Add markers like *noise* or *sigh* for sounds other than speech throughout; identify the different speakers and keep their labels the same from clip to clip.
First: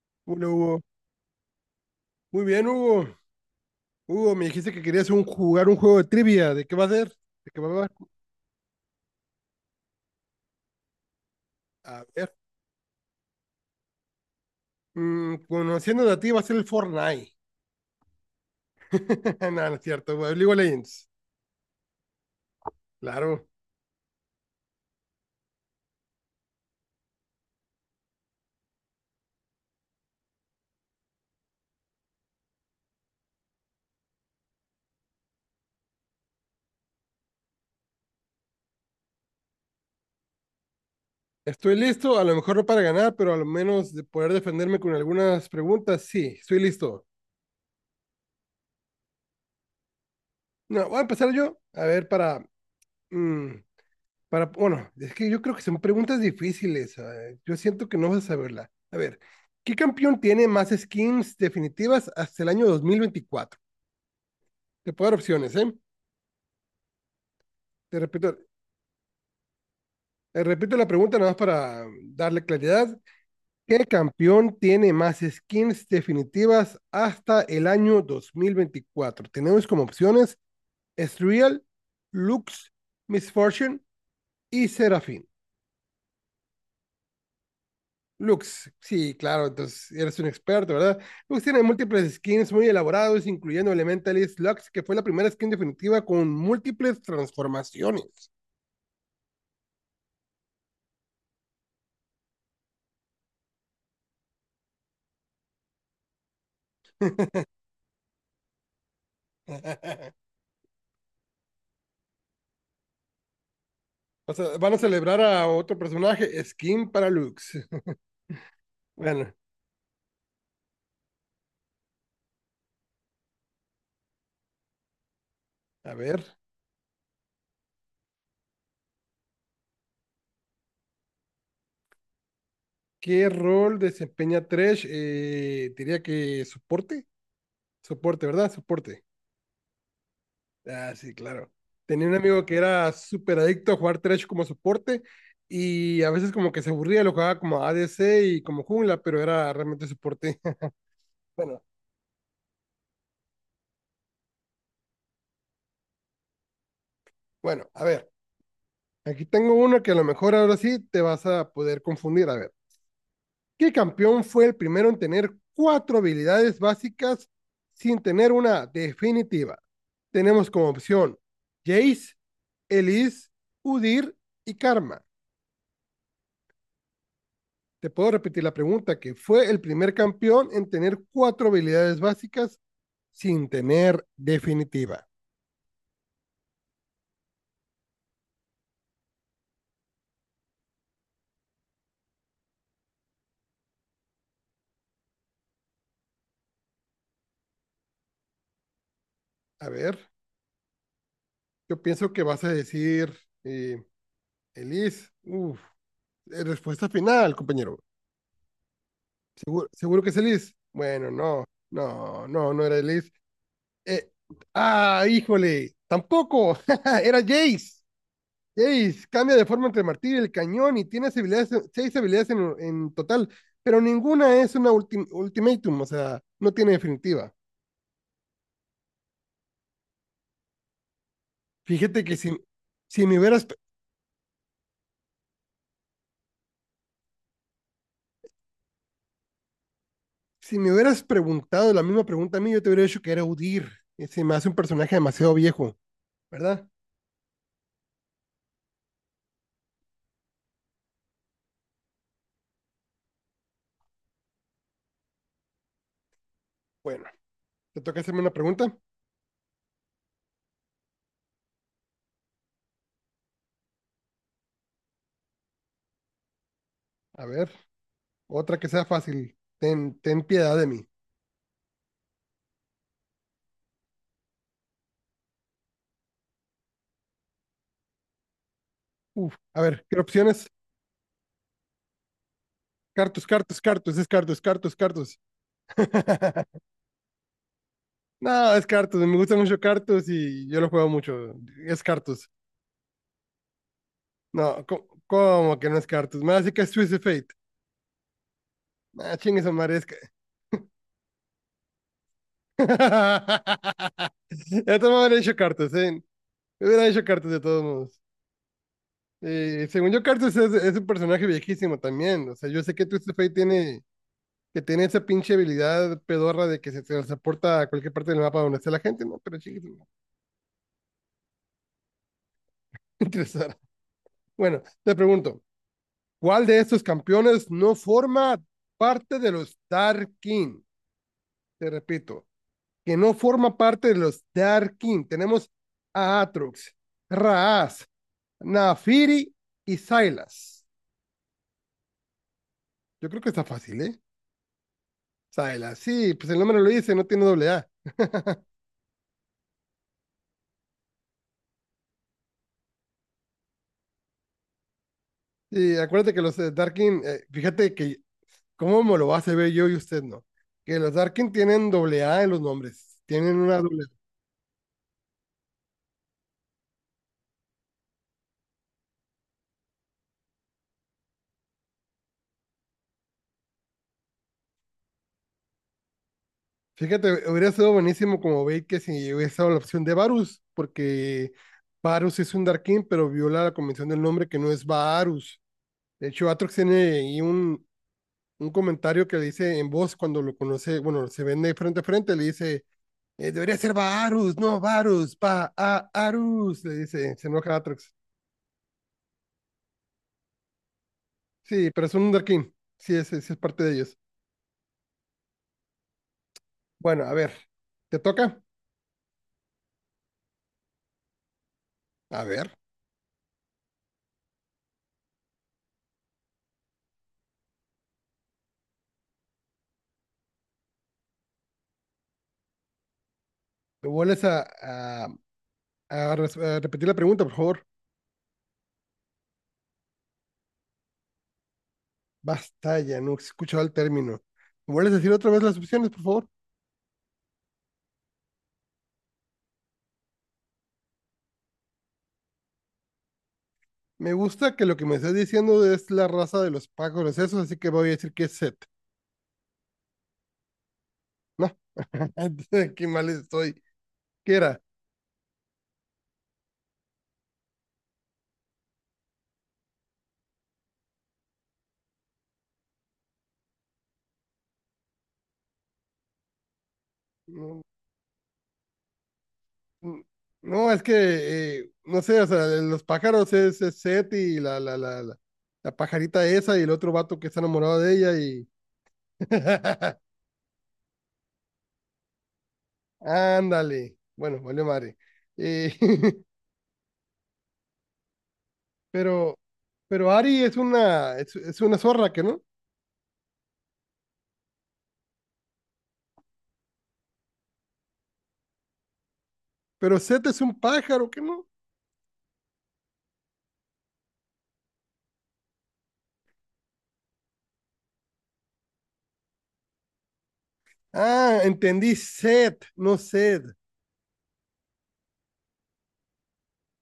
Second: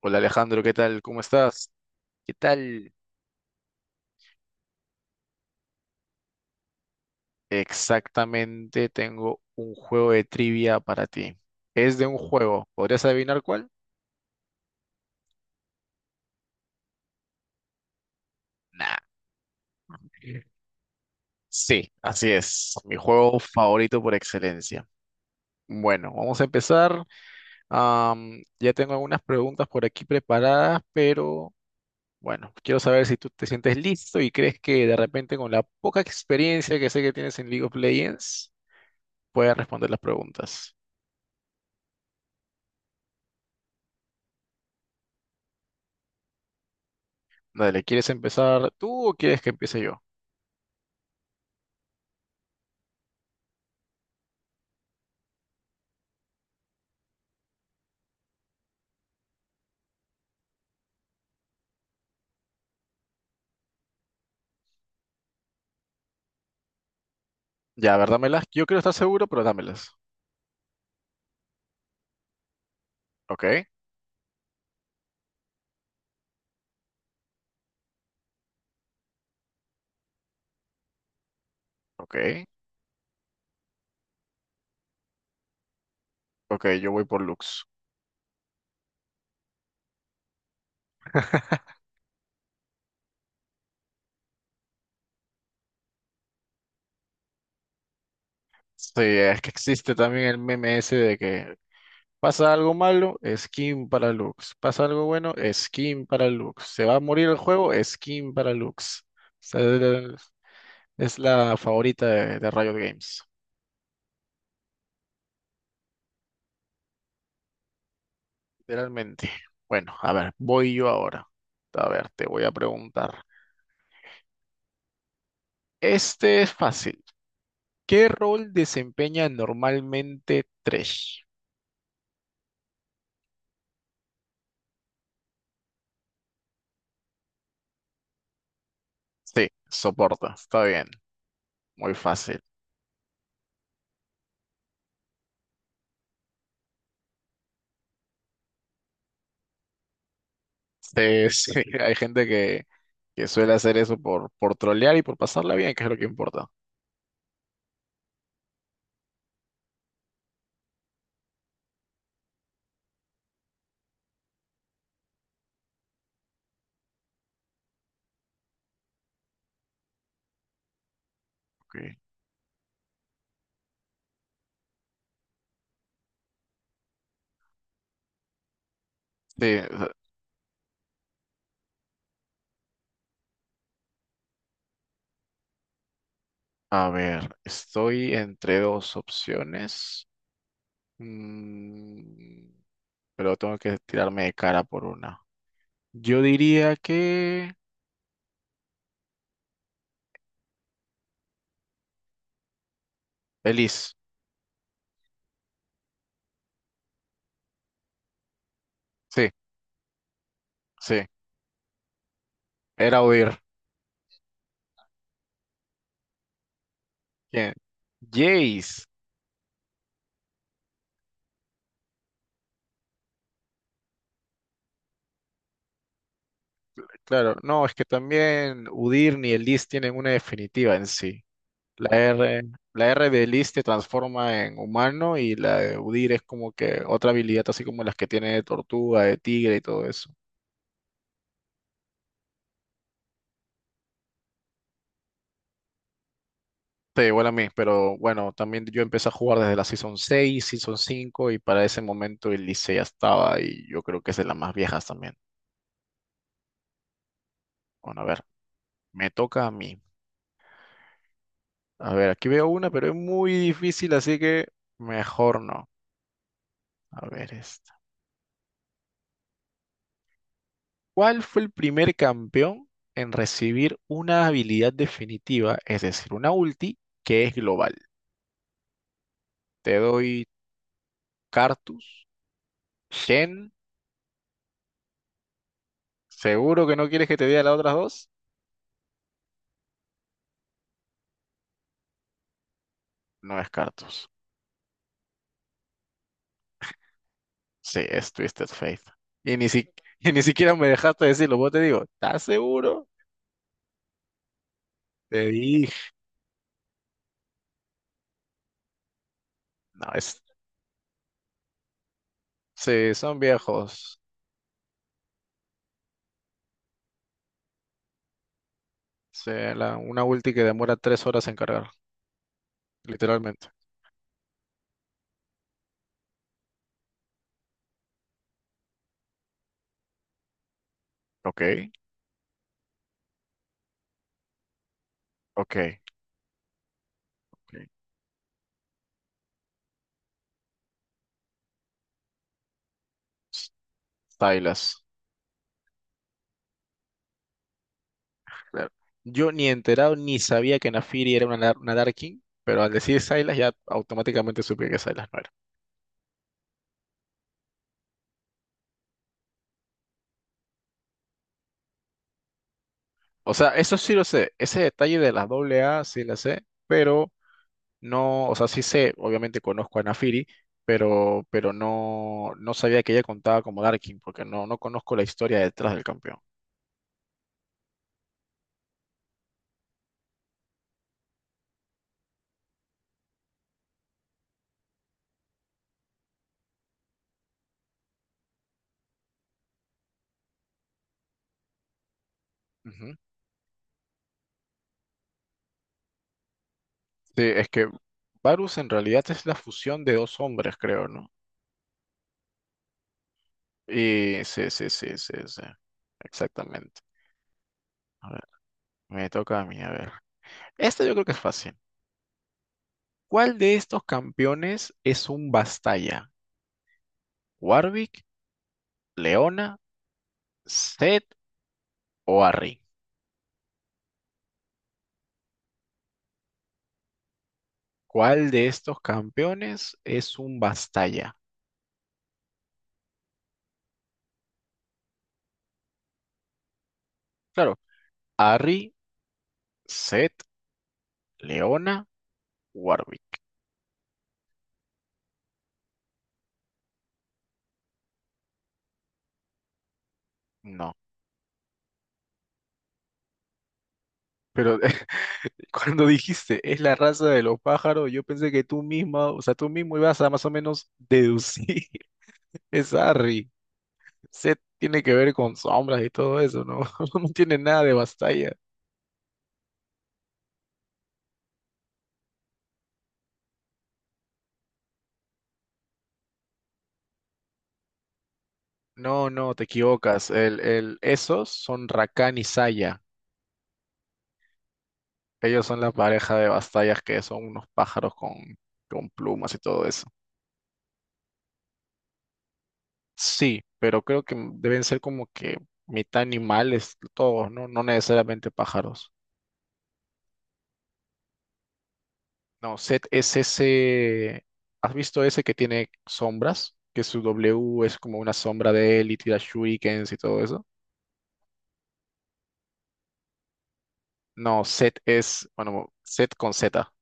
Speaker 1: Hola
Speaker 2: Uno,
Speaker 1: Alejandro, ¿qué
Speaker 2: Hugo.
Speaker 1: tal? ¿Cómo estás? ¿Qué
Speaker 2: Muy bien,
Speaker 1: tal?
Speaker 2: Hugo. Hugo, me dijiste que querías jugar un juego de trivia. ¿De qué va a ser? ¿De qué va a ser?
Speaker 1: Exactamente, tengo un juego de trivia para ti. Es
Speaker 2: A
Speaker 1: de un
Speaker 2: ver.
Speaker 1: juego. ¿Podrías adivinar cuál?
Speaker 2: Conociéndote a ti, va a ser el Fortnite.
Speaker 1: Nah.
Speaker 2: *laughs* No, no es cierto, güey. League of Legends.
Speaker 1: Sí, así es. Mi juego
Speaker 2: Claro.
Speaker 1: favorito por excelencia. Bueno, vamos a empezar. Ya tengo algunas preguntas por aquí preparadas, pero bueno, quiero saber si tú te sientes listo y crees que de repente con la poca experiencia que sé que tienes en League of Legends, puedas responder las preguntas.
Speaker 2: Estoy listo, a lo mejor no para ganar, pero a lo menos de poder defenderme con algunas preguntas. Sí, estoy listo.
Speaker 1: Dale, ¿quieres empezar tú o quieres que empiece yo?
Speaker 2: No, voy a empezar yo. A ver, mm, Para, bueno, es que yo creo que son preguntas difíciles. Yo siento que no vas a saberla. A ver, ¿qué campeón tiene más skins definitivas hasta el año 2024? Te puedo dar opciones, ¿eh?
Speaker 1: Ya, a
Speaker 2: Te
Speaker 1: ver,
Speaker 2: repito,
Speaker 1: dámelas. Yo quiero estar seguro, pero dámelas.
Speaker 2: te repito la pregunta nada más para darle claridad.
Speaker 1: Ok,
Speaker 2: ¿Qué campeón tiene más skins definitivas hasta el año 2024? Tenemos como opciones Ezreal,
Speaker 1: ok,
Speaker 2: Lux, Misfortune y Seraphine.
Speaker 1: ok, yo voy por Lux.
Speaker 2: Lux, sí, claro, entonces eres un experto, ¿verdad? Lux tiene múltiples skins muy elaborados, incluyendo Elementalist Lux, que fue la primera skin definitiva con múltiples transformaciones.
Speaker 1: Sí, es que existe también el meme ese de que pasa algo malo, skin para Lux. Pasa algo bueno, skin para Lux. Se va a morir el juego, skin para Lux. O sea,
Speaker 2: *laughs*
Speaker 1: es la favorita de Riot Games,
Speaker 2: O sea, van a celebrar a otro personaje, skin para Lux. *laughs*
Speaker 1: literalmente.
Speaker 2: Bueno,
Speaker 1: Bueno, a ver, voy yo ahora. A ver, te voy a preguntar.
Speaker 2: a ver,
Speaker 1: Este es fácil. ¿Qué rol desempeña normalmente Thresh?
Speaker 2: ¿qué rol desempeña Thresh? Diría que soporte, soporte, ¿verdad? Soporte.
Speaker 1: Sí, soporta, está bien,
Speaker 2: Ah, sí, claro.
Speaker 1: muy
Speaker 2: Tenía un
Speaker 1: fácil.
Speaker 2: amigo que era súper adicto a jugar Thresh como soporte y a veces como que se aburría, lo jugaba como ADC y como jungla, pero era realmente soporte. *laughs*
Speaker 1: Sí, *laughs* sí,
Speaker 2: Bueno,
Speaker 1: hay gente que suele hacer eso por trolear y por pasarla bien, que es lo que importa.
Speaker 2: bueno, a ver, aquí tengo uno que a lo mejor ahora sí te vas a poder confundir. A ver, ¿qué campeón fue el primero en tener cuatro habilidades básicas sin tener una definitiva? Tenemos como opción
Speaker 1: Ok.
Speaker 2: Jace, Elise, Udir y Karma. Te puedo repetir la pregunta, que fue
Speaker 1: Sí,
Speaker 2: el primer campeón en tener cuatro habilidades básicas sin tener definitiva.
Speaker 1: a ver, estoy entre dos opciones. Mm, pero tengo que tirarme de cara por una. Yo diría que
Speaker 2: A ver, yo pienso que vas a decir, eh,
Speaker 1: Elise.
Speaker 2: Elis. Uf, respuesta final, compañero.
Speaker 1: Sí,
Speaker 2: ¿Seguro, seguro que es Elis?
Speaker 1: sí,
Speaker 2: Bueno, no, no, no, no era
Speaker 1: era
Speaker 2: Elis.
Speaker 1: oír.
Speaker 2: Eh, ah, híjole, tampoco, *laughs* era
Speaker 1: ¿Quién?
Speaker 2: Jace.
Speaker 1: Jace.
Speaker 2: Jace cambia de forma entre el martillo y el cañón y tiene habilidades, seis habilidades en total, pero ninguna es una ultimatum, o sea, no tiene definitiva.
Speaker 1: Claro, no, es que también Udir ni el list tienen una definitiva en sí. La
Speaker 2: Fíjate que
Speaker 1: R, la
Speaker 2: si,
Speaker 1: R
Speaker 2: me
Speaker 1: de
Speaker 2: hubieras,
Speaker 1: list te transforma en humano y la de Udir es como que otra habilidad, así como las que tiene de tortuga, de tigre y todo eso.
Speaker 2: si me hubieras preguntado la misma pregunta a mí, yo te hubiera dicho que era Udir. Y se me hace un personaje demasiado viejo, ¿verdad?
Speaker 1: Sí, igual a mí, pero bueno, también yo empecé a jugar desde la Season 6, Season 5 y para ese momento el Licey ya estaba, y yo creo que es de las más viejas también.
Speaker 2: Bueno, te
Speaker 1: Bueno,
Speaker 2: toca
Speaker 1: a
Speaker 2: hacerme
Speaker 1: ver,
Speaker 2: una pregunta.
Speaker 1: me toca a mí. A ver, aquí veo una, pero es muy difícil, así que mejor no. A
Speaker 2: A
Speaker 1: ver,
Speaker 2: ver, otra que sea fácil. Ten, ten piedad de mí.
Speaker 1: ¿cuál fue el primer campeón en recibir una habilidad definitiva, es decir, una ulti que es global?
Speaker 2: Uf, a
Speaker 1: Te
Speaker 2: ver, ¿qué
Speaker 1: doy
Speaker 2: opciones?
Speaker 1: Cartus,
Speaker 2: Cartus,
Speaker 1: Shen.
Speaker 2: Cartus, Cartus, es Cartus, Cartus, Cartus. *laughs*
Speaker 1: ¿Seguro que no quieres que te diga las otras dos?
Speaker 2: No, es Cartus, me gusta mucho Cartus y yo lo juego mucho. Es Cartus.
Speaker 1: No es Cartus,
Speaker 2: No, ¿cómo que no es Cartus? Me hace que es Twist of Fate.
Speaker 1: sí, es Twisted Fate.
Speaker 2: Ah,
Speaker 1: Y
Speaker 2: chingue
Speaker 1: ni,
Speaker 2: su
Speaker 1: si-
Speaker 2: madre, es que.
Speaker 1: *laughs* Y ni siquiera me dejaste decirlo, vos te digo, ¿estás seguro?
Speaker 2: *laughs* Esto me hubiera
Speaker 1: Te
Speaker 2: hecho Cartus,
Speaker 1: dije,
Speaker 2: ¿eh? Me hubiera hecho Cartus de todos modos.
Speaker 1: no,
Speaker 2: Según yo,
Speaker 1: es,
Speaker 2: Cartus es un personaje viejísimo también. O sea, yo sé que
Speaker 1: sí,
Speaker 2: Twist of
Speaker 1: son
Speaker 2: Fate tiene,
Speaker 1: viejos.
Speaker 2: que tiene esa pinche habilidad pedorra de que se transporta a cualquier parte del mapa donde esté la gente, ¿no?
Speaker 1: Sí,
Speaker 2: Pero chingue, su
Speaker 1: una ulti que demora 3 horas en cargar,
Speaker 2: *laughs*
Speaker 1: literalmente.
Speaker 2: interesar. Bueno, te pregunto. ¿Cuál de estos campeones no forma parte de los Dark King?
Speaker 1: Ok,
Speaker 2: Te repito, que no forma parte de los Dark King. Tenemos
Speaker 1: ok,
Speaker 2: a Atrox,
Speaker 1: ok.
Speaker 2: Raas, Naafiri y Silas. Yo creo que está fácil, ¿eh?
Speaker 1: Stylas.
Speaker 2: Silas, sí, pues el nombre lo dice, no tiene doble A.
Speaker 1: Claro. Yo ni enterado ni sabía que Nafiri era una Darkin, pero al decir Sylas ya automáticamente supe que Sylas no era.
Speaker 2: Y acuérdate que los Darkin, fíjate que cómo me lo vas a ver yo y usted no. Que los Darkin tienen doble A en los nombres.
Speaker 1: O
Speaker 2: Tienen
Speaker 1: sea,
Speaker 2: una
Speaker 1: eso
Speaker 2: doble.
Speaker 1: sí lo sé, ese detalle de las doble A sí la sé, pero no, o sea, sí sé, obviamente conozco a Nafiri, pero no, no, sabía que ella contaba como Darkin, porque no conozco la historia detrás del campeón.
Speaker 2: Fíjate, hubiera sido buenísimo como Bait que si hubiese dado la opción de Varus, porque Varus es un Darkin, pero viola la convención del nombre que no es Varus. De hecho, Atrox tiene ahí un comentario que le dice en voz cuando lo conoce, bueno, se vende frente a frente, le dice,
Speaker 1: Ujú.
Speaker 2: debería ser Varus, no Varus, va a Arus, le dice,
Speaker 1: Sí,
Speaker 2: se
Speaker 1: es
Speaker 2: enoja
Speaker 1: que
Speaker 2: Atrox.
Speaker 1: Varus en realidad es la fusión de dos hombres, creo, ¿no?
Speaker 2: Sí, pero es un Darkin, sí es parte de ellos.
Speaker 1: Y sí, sí, sí, sí, sí. Exactamente.
Speaker 2: Bueno, a ver, ¿te
Speaker 1: A ver,
Speaker 2: toca?
Speaker 1: me toca a mí, a ver. Esta yo creo que es fácil.
Speaker 2: A ver,
Speaker 1: ¿Cuál de estos campeones es un Bastaya? ¿Warwick, Leona, Seth o Arri?
Speaker 2: ¿te vuelves a repetir la pregunta, por favor.
Speaker 1: ¿Cuál de estos campeones es un Bastaya?
Speaker 2: Basta ya, no he escuchado el término. ¿Me vuelves a decir otra vez las opciones, por favor?
Speaker 1: Claro, Arri, Seth, Leona, Warwick.
Speaker 2: Me gusta que lo que me estás diciendo es la raza de los pájaros esos, así que voy a decir que es Set.
Speaker 1: No,
Speaker 2: No, *laughs* qué mal estoy. ¿Qué
Speaker 1: pero
Speaker 2: era?
Speaker 1: *laughs* cuando dijiste es la raza de los pájaros, yo pensé que tú misma, o sea, tú mismo ibas a más o menos deducir *laughs* es Arri. Seth tiene que ver con sombras y todo eso, ¿no? *laughs* No tiene
Speaker 2: No,
Speaker 1: nada de Bastaya.
Speaker 2: no, es que, no sé, o sea, los pájaros es Set y la pajarita esa y el otro vato que está enamorado de ella y...
Speaker 1: No, no, te equivocas.
Speaker 2: *laughs*
Speaker 1: Esos son Rakan y Saya.
Speaker 2: Ándale. Bueno, vale, madre.
Speaker 1: Ellos son la
Speaker 2: Eh,
Speaker 1: pareja de
Speaker 2: *laughs*
Speaker 1: bastallas que son unos pájaros con plumas y
Speaker 2: pero,
Speaker 1: todo eso.
Speaker 2: pero Ari es una zorra, ¿que no?
Speaker 1: Sí, pero creo que deben ser como que mitad animales todos, ¿no? No necesariamente pájaros.
Speaker 2: Pero Set es un pájaro, ¿qué no?
Speaker 1: No, Set es ese. ¿Has visto ese que tiene sombras? Que su W es como una sombra de él y tira shurikens y todo eso.
Speaker 2: Ah, entendí Set, no Sed.
Speaker 1: No, Set es. Bueno, Set con Z.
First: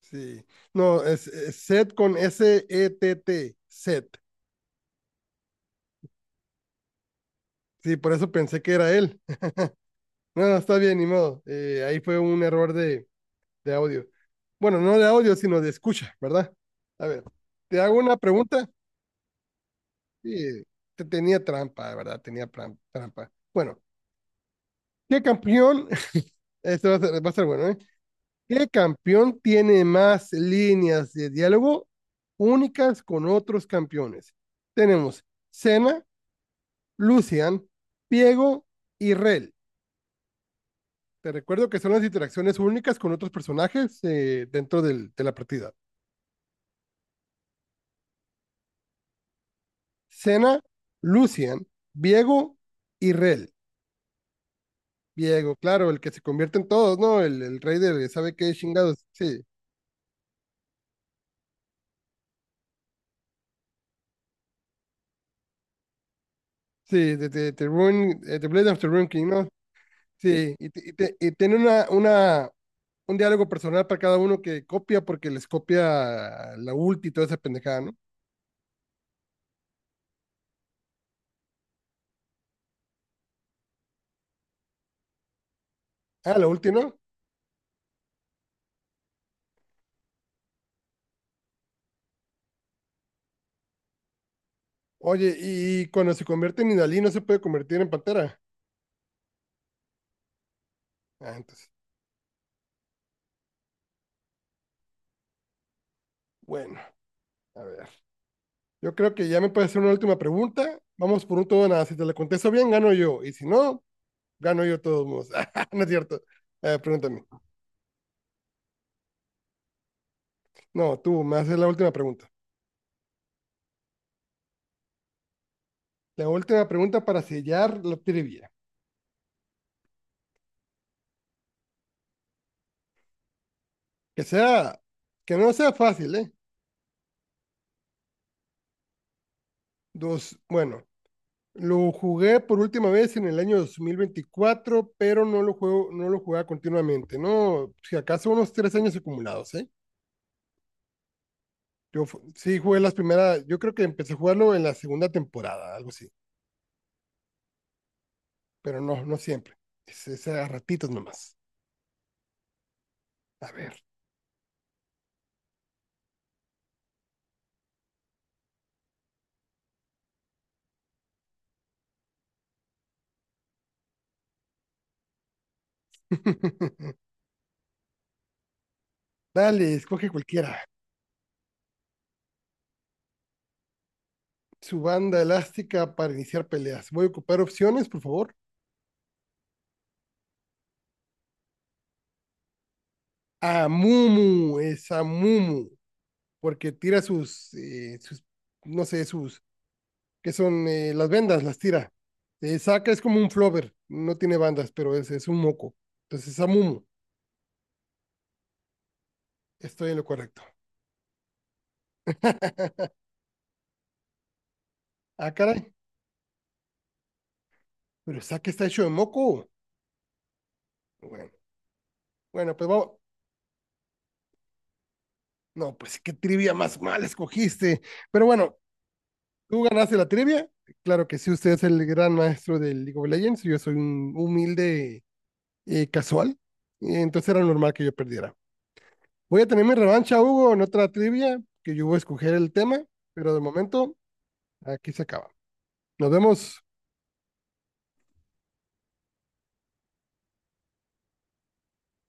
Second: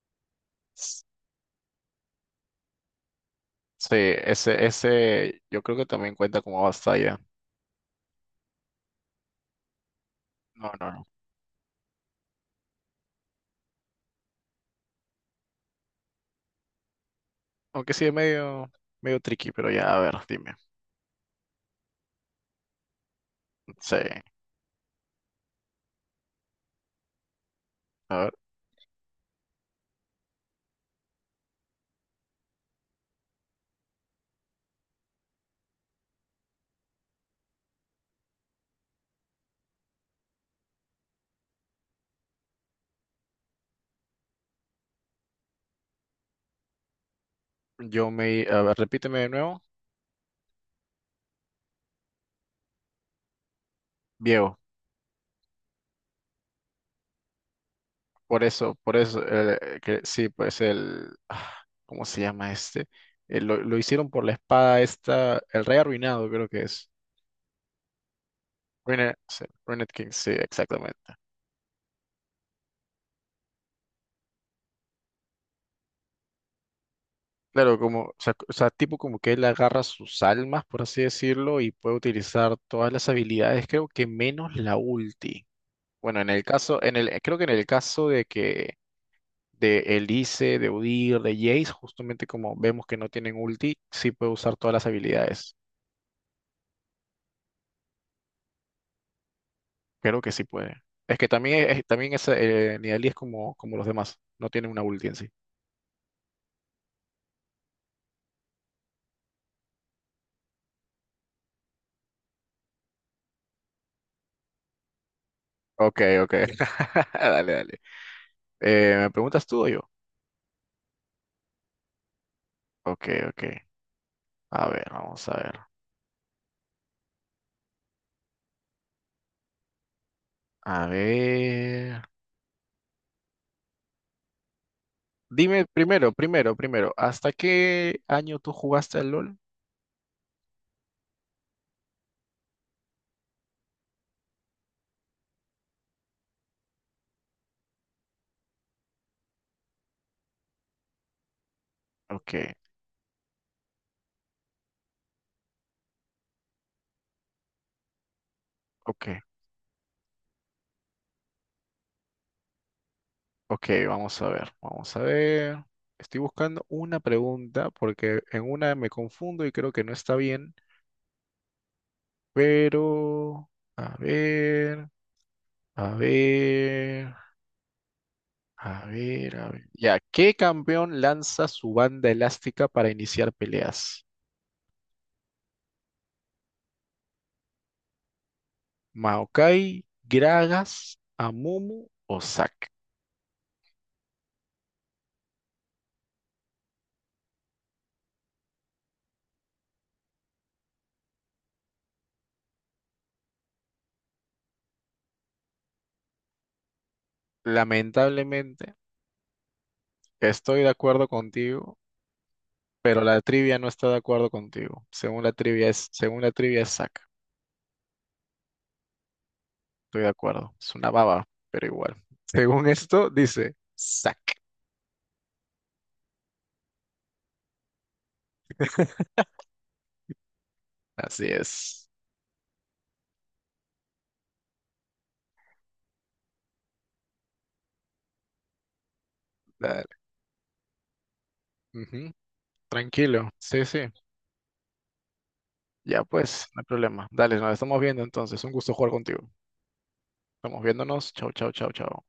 Speaker 2: Sí. No,
Speaker 1: S-
Speaker 2: es Set con S-E-T-T.
Speaker 1: Sí,
Speaker 2: Set.
Speaker 1: ese yo creo que también cuenta como Bastaya.
Speaker 2: Sí, por eso pensé que era él. No, no,
Speaker 1: No,
Speaker 2: está
Speaker 1: no,
Speaker 2: bien,
Speaker 1: no.
Speaker 2: ni modo. Ahí fue un error de audio. Bueno, no de audio, sino de escucha, ¿verdad? A ver, te
Speaker 1: Aunque
Speaker 2: hago
Speaker 1: sí es
Speaker 2: una pregunta.
Speaker 1: medio tricky, pero ya, a ver, dime.
Speaker 2: Sí, te tenía trampa, de verdad, tenía trampa. Bueno,
Speaker 1: Sí.
Speaker 2: ¿qué campeón? *laughs* Esto va a ser bueno, ¿eh?
Speaker 1: A ver,
Speaker 2: ¿Qué campeón tiene más líneas de diálogo únicas con otros campeones? Tenemos Cena, Lucian, Piego y Rel. Te recuerdo que son las interacciones únicas con otros personajes dentro de la partida.
Speaker 1: a ver, repíteme de nuevo.
Speaker 2: Cena, Lucian, Viego y Rel.
Speaker 1: Viejo.
Speaker 2: Viego, claro, el que se convierte en todos, ¿no? El rey de sabe
Speaker 1: Por
Speaker 2: qué
Speaker 1: eso, por
Speaker 2: chingados.
Speaker 1: eso.
Speaker 2: Sí,
Speaker 1: Que, sí, pues el, ah, ¿cómo se llama este? Lo hicieron por la espada esta. El rey arruinado, creo que es.
Speaker 2: sí, de Blade of the Ruin
Speaker 1: Ruined,
Speaker 2: King,
Speaker 1: sí,
Speaker 2: ¿no?
Speaker 1: Ruined King, sí,
Speaker 2: Sí, y, te- y
Speaker 1: exactamente.
Speaker 2: te- y tiene un diálogo personal para cada uno que copia porque les copia la ulti y toda esa
Speaker 1: Claro,
Speaker 2: pendejada, ¿no?
Speaker 1: como, o sea, tipo como que él agarra sus almas, por así decirlo, y puede utilizar todas las habilidades, creo que menos la ulti. Bueno, en
Speaker 2: Ah,
Speaker 1: el
Speaker 2: la ulti,
Speaker 1: caso,
Speaker 2: ¿no?
Speaker 1: en el, creo que en el caso de Elise, de Udyr, de Jace, justamente como vemos que no tienen ulti, sí puede usar todas las
Speaker 2: Oye,
Speaker 1: habilidades.
Speaker 2: y cuando se convierte en Inalí no se puede convertir en pantera.
Speaker 1: Creo que sí puede. Es que
Speaker 2: Ah,
Speaker 1: también,
Speaker 2: entonces.
Speaker 1: también es, Nidalee es como los demás, no tiene una ulti en sí.
Speaker 2: Bueno, a ver. Yo creo que ya me puede hacer una última pregunta. Vamos por un todo o nada. Si te la contesto bien, gano yo. Y si no, gano yo todos modos. *laughs* no es
Speaker 1: Ok,
Speaker 2: cierto.
Speaker 1: ok. *laughs*
Speaker 2: Pregúntame.
Speaker 1: Dale, dale. ¿Me preguntas tú o yo?
Speaker 2: No, tú me haces la última pregunta.
Speaker 1: Ok, ok. A ver, vamos a ver.
Speaker 2: La última pregunta para sellar la trivia.
Speaker 1: A ver.
Speaker 2: Que sea, que no
Speaker 1: Dime
Speaker 2: sea
Speaker 1: primero,
Speaker 2: fácil, ¿eh?
Speaker 1: primero, primero, ¿hasta qué año tú jugaste al LOL?
Speaker 2: Dos, bueno, lo jugué por última vez en el año 2024, pero no lo juego, no lo jugaba continuamente, ¿no? Si acaso unos 3 años acumulados, ¿eh? Yo
Speaker 1: Ok,
Speaker 2: sí jugué las primeras, yo creo que empecé a jugarlo en la segunda temporada, algo así, pero no,
Speaker 1: ok.
Speaker 2: no siempre. Es a ratitos nomás. A
Speaker 1: Ok,
Speaker 2: ver.
Speaker 1: vamos a ver, vamos a ver. Estoy buscando una pregunta porque en una me confundo y creo que no está bien, pero a ver, a
Speaker 2: *laughs*
Speaker 1: ver, a ver, a ver.
Speaker 2: Dale,
Speaker 1: Ya,
Speaker 2: escoge
Speaker 1: ¿qué
Speaker 2: cualquiera.
Speaker 1: campeón lanza su banda elástica para iniciar peleas?
Speaker 2: Su banda elástica para iniciar peleas. Voy a ocupar opciones, por favor.
Speaker 1: ¿Maokai, Gragas, Amumu o Zack?
Speaker 2: Amumu, es Amumu, porque tira sus, sus, no sé, sus que son las vendas, las tira. Saca es como un flover, no tiene bandas, pero es un moco. Entonces, Amumu,
Speaker 1: Lamentablemente,
Speaker 2: estoy en lo correcto.
Speaker 1: estoy de acuerdo contigo,
Speaker 2: *laughs*
Speaker 1: pero la trivia no está de acuerdo contigo.
Speaker 2: ah, caray,
Speaker 1: Según la trivia es Zack.
Speaker 2: pero Saca está hecho de moco.
Speaker 1: Estoy de acuerdo. Es una baba,
Speaker 2: Bueno,
Speaker 1: pero igual.
Speaker 2: bueno,
Speaker 1: Según
Speaker 2: pues vamos.
Speaker 1: esto, dice sac.
Speaker 2: No, pues qué trivia más mal escogiste. Pero bueno, tú ganaste la trivia. Claro que
Speaker 1: Así
Speaker 2: sí, usted es el
Speaker 1: es.
Speaker 2: gran maestro del League of Legends. Yo soy un humilde casual. Y entonces era normal que yo perdiera. Voy a tener mi
Speaker 1: Dale.
Speaker 2: revancha, Hugo, en otra trivia que yo voy a
Speaker 1: Ujú.
Speaker 2: escoger el tema,
Speaker 1: Tranquilo.
Speaker 2: pero de
Speaker 1: Sí, sí.
Speaker 2: momento aquí se acaba.
Speaker 1: Ya
Speaker 2: Nos
Speaker 1: pues, no hay
Speaker 2: vemos.
Speaker 1: problema. Dale, nos estamos viendo entonces. Un gusto jugar contigo. Estamos viéndonos. Chau, chau, chau, chau.